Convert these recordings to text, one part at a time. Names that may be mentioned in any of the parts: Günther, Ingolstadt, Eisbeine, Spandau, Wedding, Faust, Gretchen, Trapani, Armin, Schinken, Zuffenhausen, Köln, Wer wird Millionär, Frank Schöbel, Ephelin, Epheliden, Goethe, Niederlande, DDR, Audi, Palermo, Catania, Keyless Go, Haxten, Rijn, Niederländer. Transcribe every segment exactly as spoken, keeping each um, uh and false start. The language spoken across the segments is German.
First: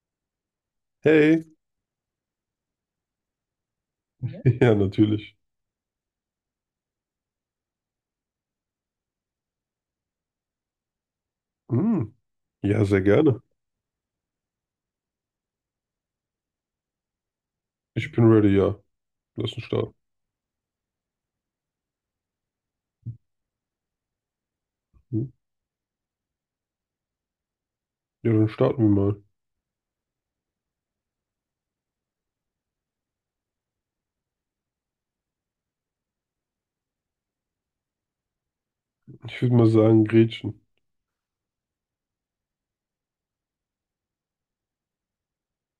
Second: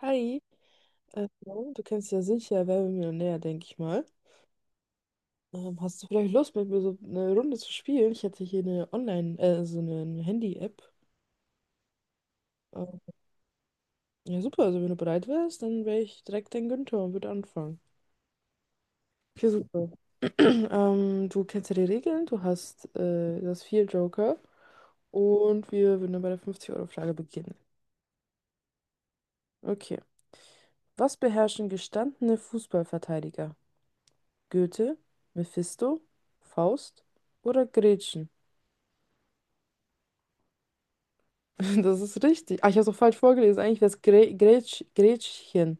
Hi, Hey. Ja. also, du kennst ja sicher Wer wird Millionär, denke ich mal. Ja, natürlich. Ähm, hast du vielleicht Lust, mit mir so eine Runde zu spielen? Ich hätte hier eine Online, äh, so eine Handy-App. Hm. Ja, Ähm, sehr gerne. ja, super, also wenn du bereit wärst, dann wäre ich direkt dein Günther und würde anfangen. Ich bin ready, ja. Okay, Lass uns super. starten. Ähm, du kennst ja die Regeln, du hast, äh, du hast vier Joker Hm. und wir würden dann bei der fünfzig euro frage beginnen. Ja, dann starten wir mal. Okay. Was beherrschen gestandene Fußballverteidiger? Goethe, Mephisto, Faust oder Gretchen? Ich würde mal sagen, Gretchen. Das ist richtig. Ah, ich habe es auch falsch vorgelesen. Eigentlich wäre es Grä Grätsch Gretchen.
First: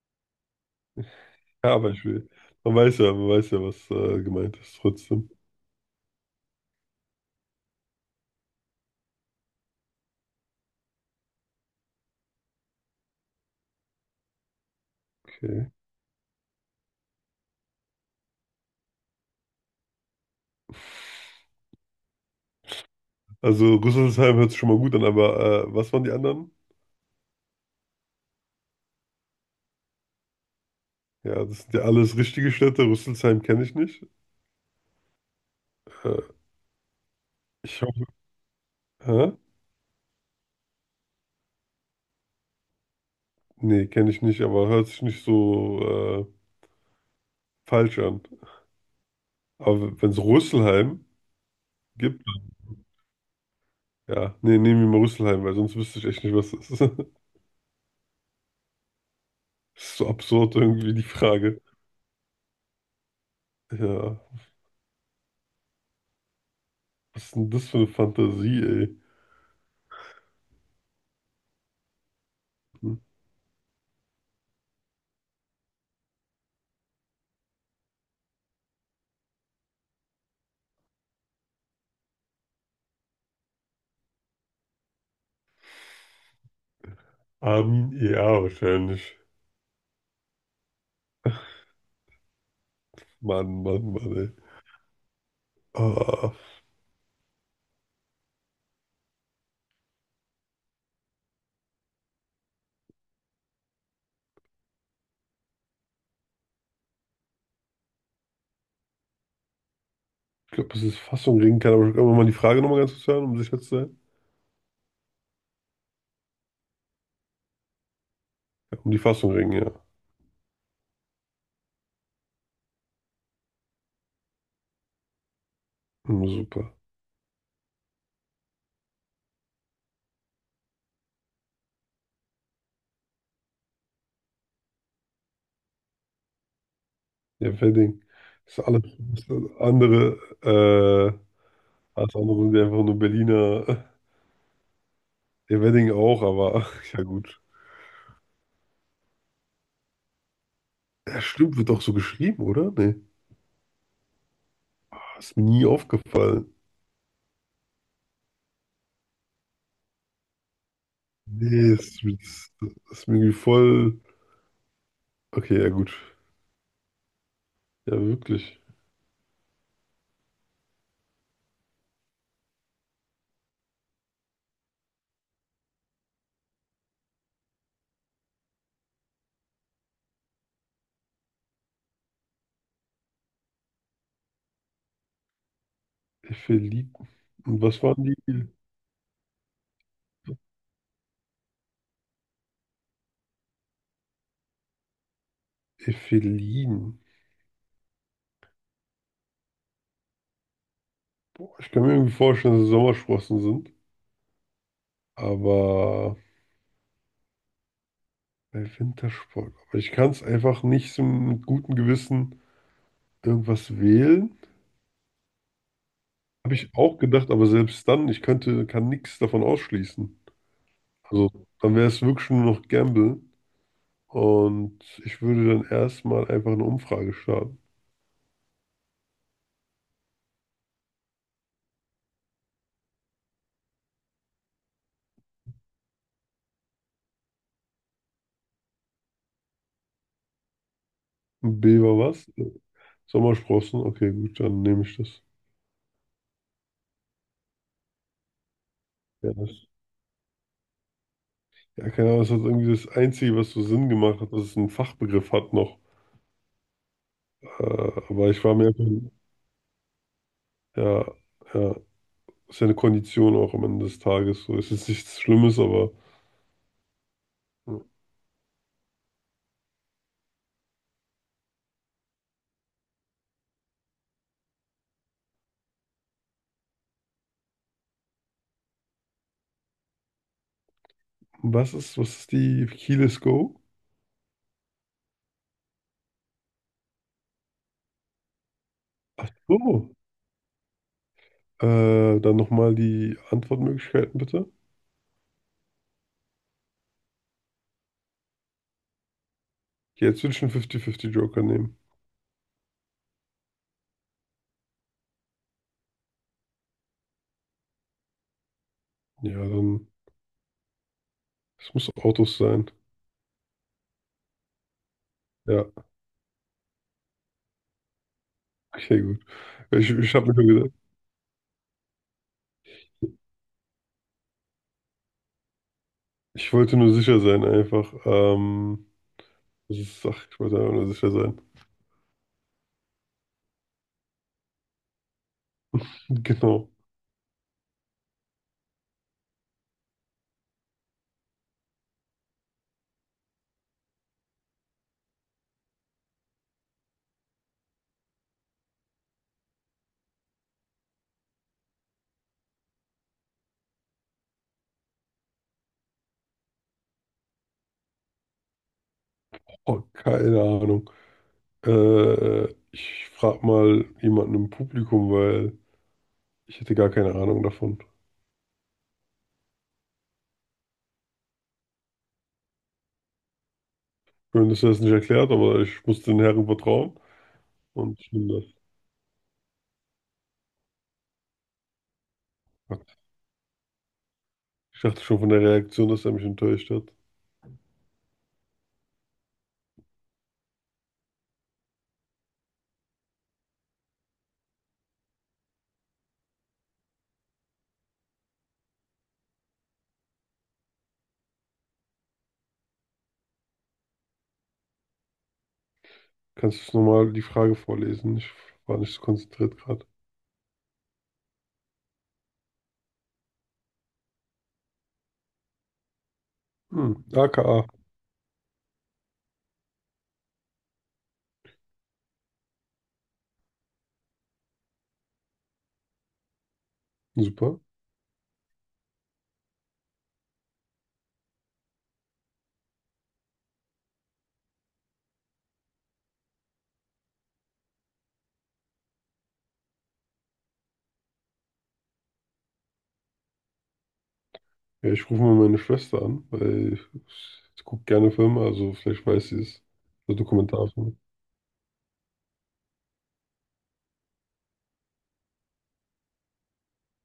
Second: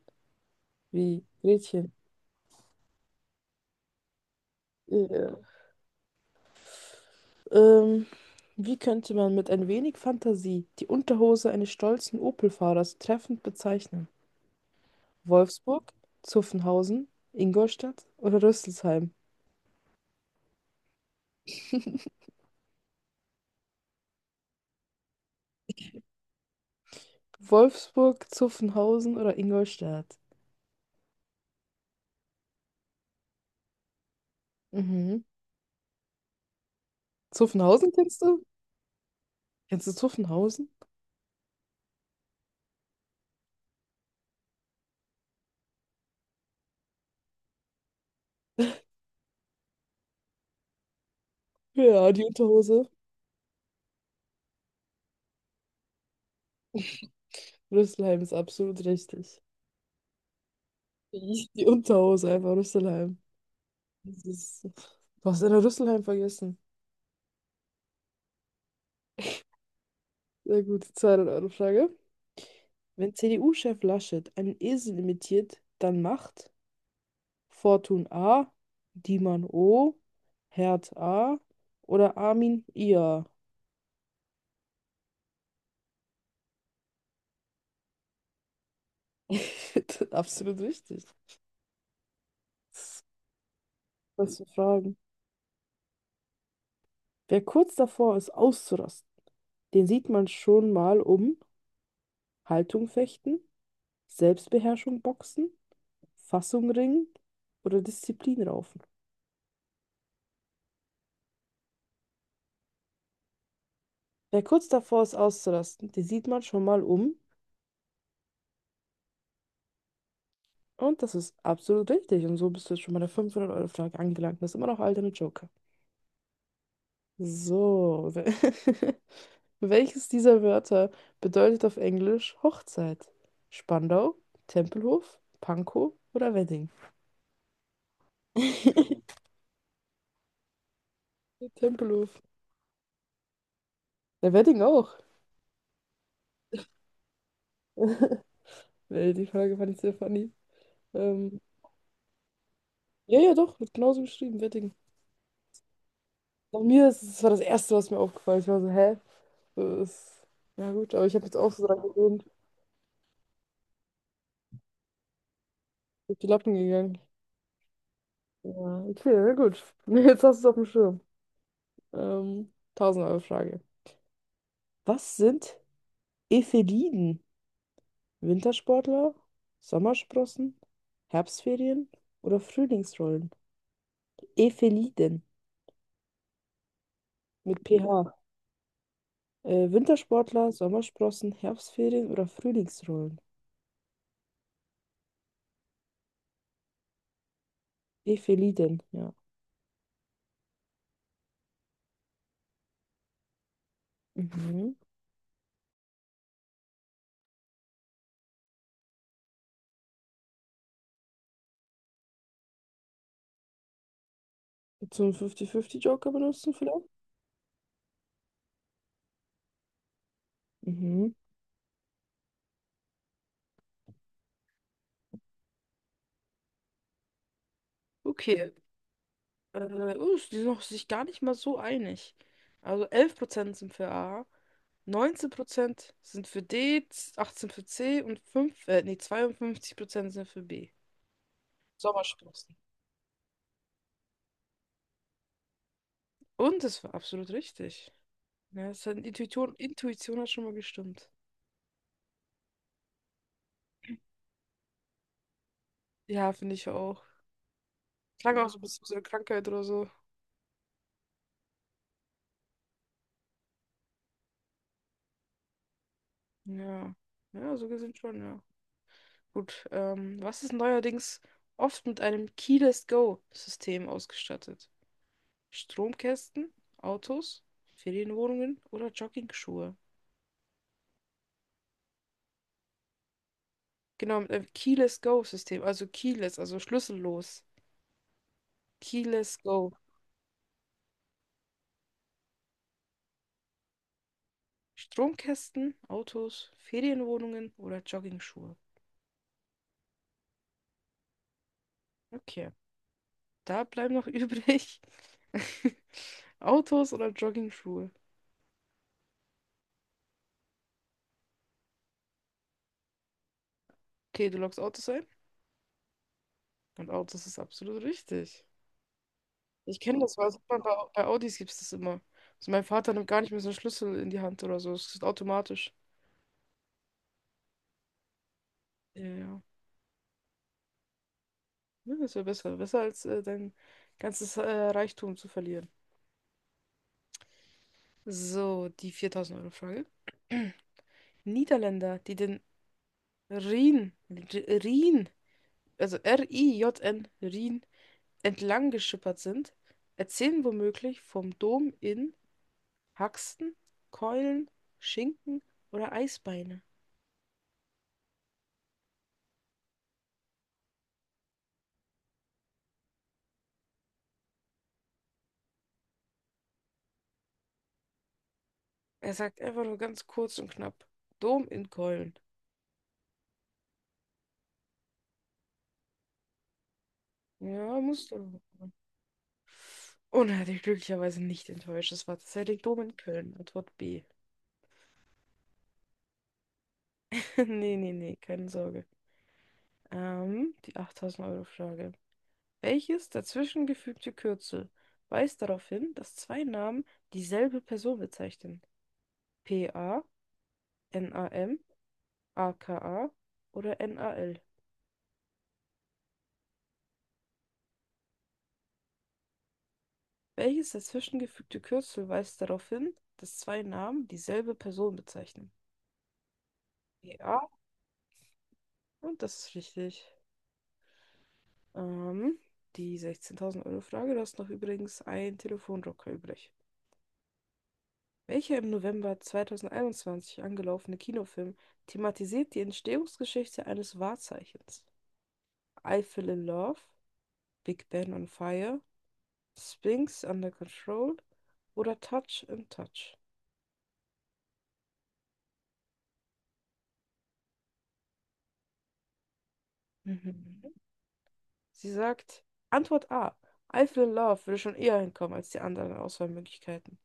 Wie? Ja, aber Gretchen. ich will. Man weiß ja, man weiß ja, was äh, gemeint ist, trotzdem. Ja. Ähm, wie könnte man mit ein wenig Fantasie die Unterhose eines stolzen Opel-Fahrers treffend bezeichnen? Okay. Wolfsburg, Zuffenhausen, Ingolstadt oder Rüsselsheim? Also Rüsselsheim hört sich schon mal gut an, aber äh, was waren die anderen? Wolfsburg, Zuffenhausen oder Ingolstadt? Ja, das sind ja alles richtige Städte. Rüsselsheim kenne ich nicht. Mhm. Äh, ich Zuffenhausen hoffe. kennst du? Hä? Kennst du Zuffenhausen? Nee, kenne ich nicht, aber hört sich nicht so äh, falsch an. Aber wenn es Rüsselsheim Ja, gibt. die Unterhose. Ja, nee, nehmen wir mal Rüsselheim, weil sonst wüsste ich echt nicht, was das ist. Rüsselheim ist absolut richtig. Das ist so absurd irgendwie, die Frage. Die Unterhose, einfach Rüsselheim. Ja, Das ist, du hast Anna Rüsselheim vergessen. was ist denn das für eine Fantasie, ey? Sehr gut, die Euro Frage. Hm. Wenn C D U-Chef Laschet einen Esel imitiert, dann macht Fortun A, Dieman O, Herd A oder Armin I A. Armin, ja, wahrscheinlich. Absolut richtig. Mann, Mann, Mann, ey. Was für Fragen. Ah, Wer kurz davor ist, auszurasten, den sieht man schon mal um Haltung fechten, Selbstbeherrschung boxen, Fassung ringen oder Disziplin raufen. ich glaube, das ist Fassung ringen kann, aber kann man mal die Frage nochmal ganz kurz hören, um sicher zu sein? Wer kurz davor ist auszurasten, den sieht man schon mal um. Ja, um die Fassung ringen, ja. Und das ist absolut richtig. Und so bist du jetzt schon bei der fünfhundert-Euro-Frage angelangt. Das ist immer noch alter Joker. Hm, super. So. we- Welches dieser Wörter bedeutet auf Englisch Hochzeit? Spandau, Tempelhof, Pankow oder Wedding? Ja, Wedding. Das ist alles das ist andere, äh, Tempelhof. alles andere sind ja einfach nur Berliner. Der Wedding auch. Ja, Wedding auch, aber ja gut. Nee, die Frage fand ich sehr funny. Ja, Ähm, stimmt, wird auch so geschrieben, oder? Nee. ja, ja, doch, wird genauso geschrieben, Wedding. Ist mir nie aufgefallen. Bei mir ist es, das war das Erste, was mir aufgefallen ist. Ich war so, hä? So, das ist, ja gut, aber ich habe jetzt auch so Nee, dran ist, gewöhnt, ist, ist mir irgendwie voll. Okay, ja gut. durch die Lappen gegangen. Ja, Ja, wirklich. okay, na gut. Jetzt hast du es auf dem Schirm. Ähm, tausend-Euro-Frage. Was sind Epheliden? Wintersportler, Sommersprossen, Herbstferien oder Frühlingsrollen? Epheliden Ephelin. mit Und was waren P H. die? Äh, Wintersportler, Sommersprossen, Herbstferien oder Frühlingsrollen? Ephelin. Epheliden, ja. Ich kann mir irgendwie vorstellen, dass es Sommersprossen sind. Mhm. Aber bei Wintersport. Aber ich kann es einfach nicht so mit gutem Gewissen irgendwas wählen. Zum fünfzig fünfzig-Joker benutzen Habe ich vielleicht? auch gedacht, aber selbst dann, ich könnte, kann nichts davon ausschließen. Mhm. Also, dann wäre es wirklich nur noch Gamble. Und ich würde dann erstmal einfach eine Umfrage starten. Okay. Äh, oh, die sind noch sich gar nicht mal so einig. Also elf Prozent sind für A, neunzehn Prozent sind für D, achtzehn Prozent für C und fünf, äh, nee, zweiundfünfzig Prozent sind für B. Beber was? Sommersprossen. Sommersprossen? Okay, gut, dann nehme ich das. Und das war absolut richtig. Ja, das hat, Ja, Intuition, das. Intuition hat schon mal gestimmt. Ja, keine Ahnung, das ist irgendwie das Einzige, was so Sinn gemacht hat, dass es einen Fachbegriff hat noch. Ja, finde ich auch. Äh, aber Klang ich auch war so ein mir bisschen einfach, so eine Krankheit oder so. ja, ja, ist ja eine Kondition auch am Ende des Tages. So ist jetzt nichts Schlimmes, aber Ja. Ja, so hm, gesehen schon, ja. Gut, ähm, was ist neuerdings oft mit einem Keyless Go-System ausgestattet? Stromkästen, Autos, Ferienwohnungen oder Joggingschuhe. was ist, was ist die Keyless Go? Genau, mit einem Keyless Go-System, also keyless, also schlüssellos. Keyless Go. Oh, äh, dann nochmal die Antwortmöglichkeiten bitte. Stromkästen, Autos, Ferienwohnungen oder Joggingschuhe. Okay, jetzt würde ich einen fünfzig fünfzig Joker nehmen. Okay, da bleiben noch übrig Autos oder Joggingschuhe. Ja, dann, es muss Autos sein. Okay, du loggst Autos ein Ja, und Autos ist absolut richtig. okay, gut. Ich Ich, kenne ich das, weil habe das mir hat schon man gedacht. bei, bei Audis gibt es das immer. Also mein Vater nimmt gar nicht mehr so einen Schlüssel in die Hand oder so, es ist automatisch. Ich wollte nur sicher sein, einfach. Ähm, Ja. das ist, ach, ich wollte einfach nur sicher sein. Ja, das wäre besser. Besser als äh, dein ganzes äh, Reichtum zu verlieren. Genau. So, die viertausend-Euro-Frage. Niederländer, die den Rhin, R- Rhin, also R-I-J-N, Rhin, entlang geschippert sind, erzählen womöglich vom Dom in Haxten, Keulen, Schinken oder Eisbeine. Oh, keine Ahnung. Äh, ich frage mal jemanden im Publikum, weil ich hätte gar keine Ahnung davon. Er sagt einfach nur ganz kurz und knapp: Dom in Keulen. Schön, dass er es nicht erklärt, aber ich muss den Herren vertrauen. Ja, Und musst ich du. nehme Und er hat dich glücklicherweise nicht enttäuscht. Es war tatsächlich Dom in das. Köln, Antwort B. Ich dachte schon von der Reaktion, dass er mich enttäuscht hat. Nee, nee, nee, keine Sorge. Ähm, die achttausend-Euro-Frage. Welches dazwischengefügte Kürzel weist darauf hin, dass zwei Namen dieselbe Person bezeichnen? P A A N A M A K A oder N A L? Kannst du nochmal die Frage vorlesen? Ich war nicht so konzentriert gerade. Welches dazwischengefügte Kürzel weist darauf hin, dass zwei Namen dieselbe Person bezeichnen? Hm, P A A K A. und das ist richtig. Ähm, die sechzehntausend-Euro-Frage, du hast noch übrigens einen Telefonjoker übrig. Super. Welcher im November zwanzig einundzwanzig angelaufene Kinofilm thematisiert die Entstehungsgeschichte eines Wahrzeichens? I Fell in Love, Big Ben on Fire, Sphinx Under Control oder Touch and Touch? Ja, ich rufe mal meine Schwester an, weil ich, ich gucke gerne Filme, also vielleicht weiß sie es. So Mhm. Dokumentarfilme. Sie sagt, Antwort A. I Fell in Love würde schon eher hinkommen als die anderen Auswahlmöglichkeiten.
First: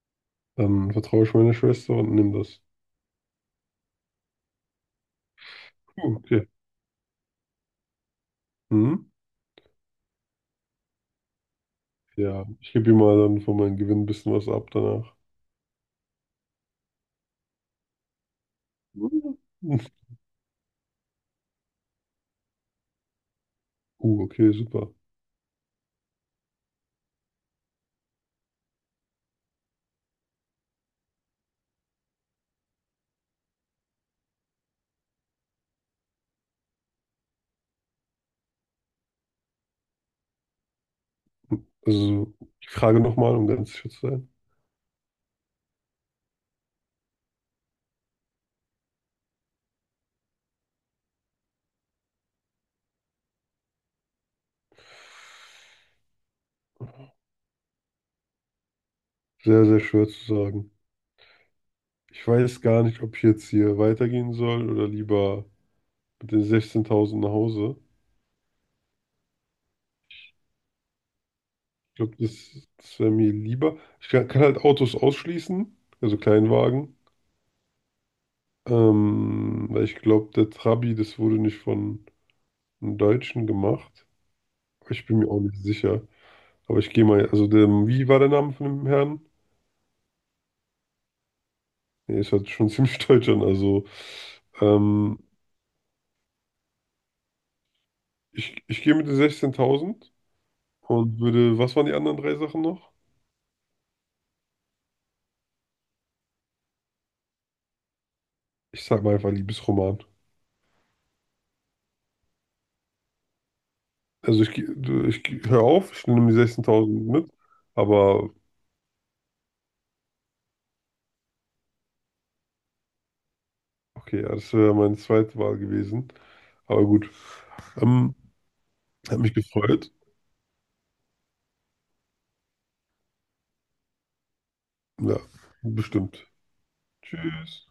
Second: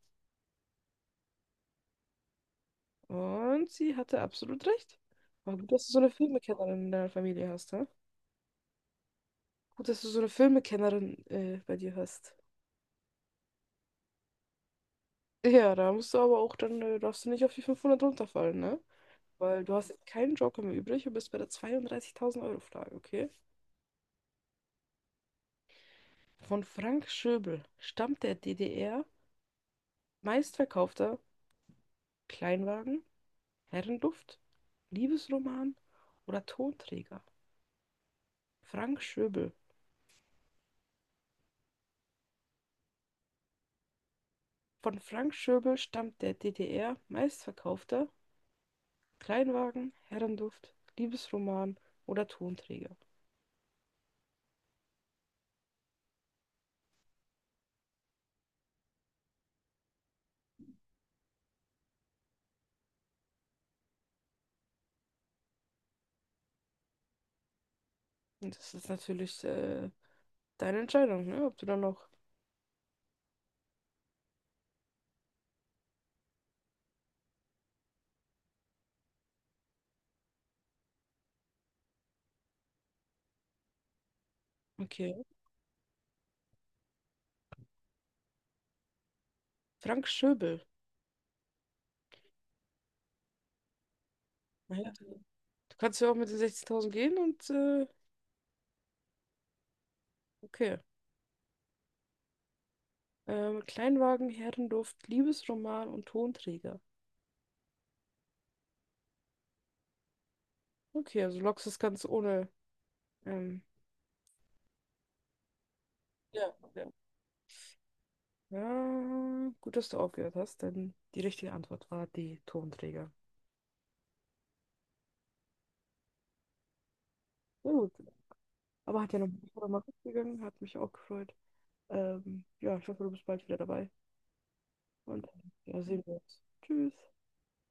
Dann vertraue ich meiner Schwester und nehme das. Und sie hatte absolut recht. War gut, dass du so eine Puh, okay. Filmekennerin in deiner Familie hast, hä? Mhm. Gut, dass du so eine Filmekennerin äh, bei dir hast. Ja, ich gebe ihr mal dann von meinem Gewinn ein bisschen was ab danach. Ja, da musst du aber auch dann, äh, darfst du nicht auf die fünfhundert runterfallen, ne? Mhm. Weil du hast keinen Joker mehr übrig und bist bei der zweiunddreißigtausend Euro Frage, okay? Uh, okay, super. Von Frank Schöbel stammt der D D R meistverkaufter Kleinwagen, Herrenduft, Liebesroman oder Tonträger? Frank Schöbel. Also, ich frage nochmal, um ganz sicher zu sein. Von Frank Schöbel stammt der D D R meistverkaufter Kleinwagen, Herrenduft, Liebesroman oder Tonträger. Sehr, sehr schwer zu sagen. Ich weiß gar nicht, ob ich jetzt hier weitergehen soll oder lieber mit den sechzehntausend nach Hause. Und das ist natürlich äh, deine Entscheidung, ne? Ob du dann Ich noch. glaube, das, das wäre mir lieber. Ich kann, kann halt Autos ausschließen, also Kleinwagen. Ähm, weil ich glaube, der Trabi, das wurde nicht von einem Deutschen gemacht. Aber ich Okay, bin mir auch nicht sicher. Aber ich gehe mal, also der, wie war der Name von dem Herrn? Frank Schöbel. Nee, es hat schon ziemlich deutsch an. Also Naja, ähm, du kannst ja auch mit den sechzehntausend gehen und äh, ich, ich gehe mit den sechzehntausend okay. und würde, was waren die anderen drei Sachen noch? Ähm, Kleinwagen, Herrenduft, Liebesroman und Tonträger. Ich sag mal einfach Liebesroman. Okay, also lockst das ganz ohne. Ähm, Also ich, geh- du- ich geh- hör auf, ich nehme die Ja, ja. sechzehntausend mit. Aber Ja, gut, dass du aufgehört hast, denn die richtige Antwort war die Tonträger. okay, ja, das wäre meine zweite Wahl gewesen. Aber gut. Na gut, Ähm, aber hat ja hat mich noch mal gefreut. gut gegangen, hat mich auch gefreut. Ähm, ja, ich hoffe, du bist bald wieder dabei. Ja, Und ja, sehen wir bestimmt. uns. Tschüss. Tschüss.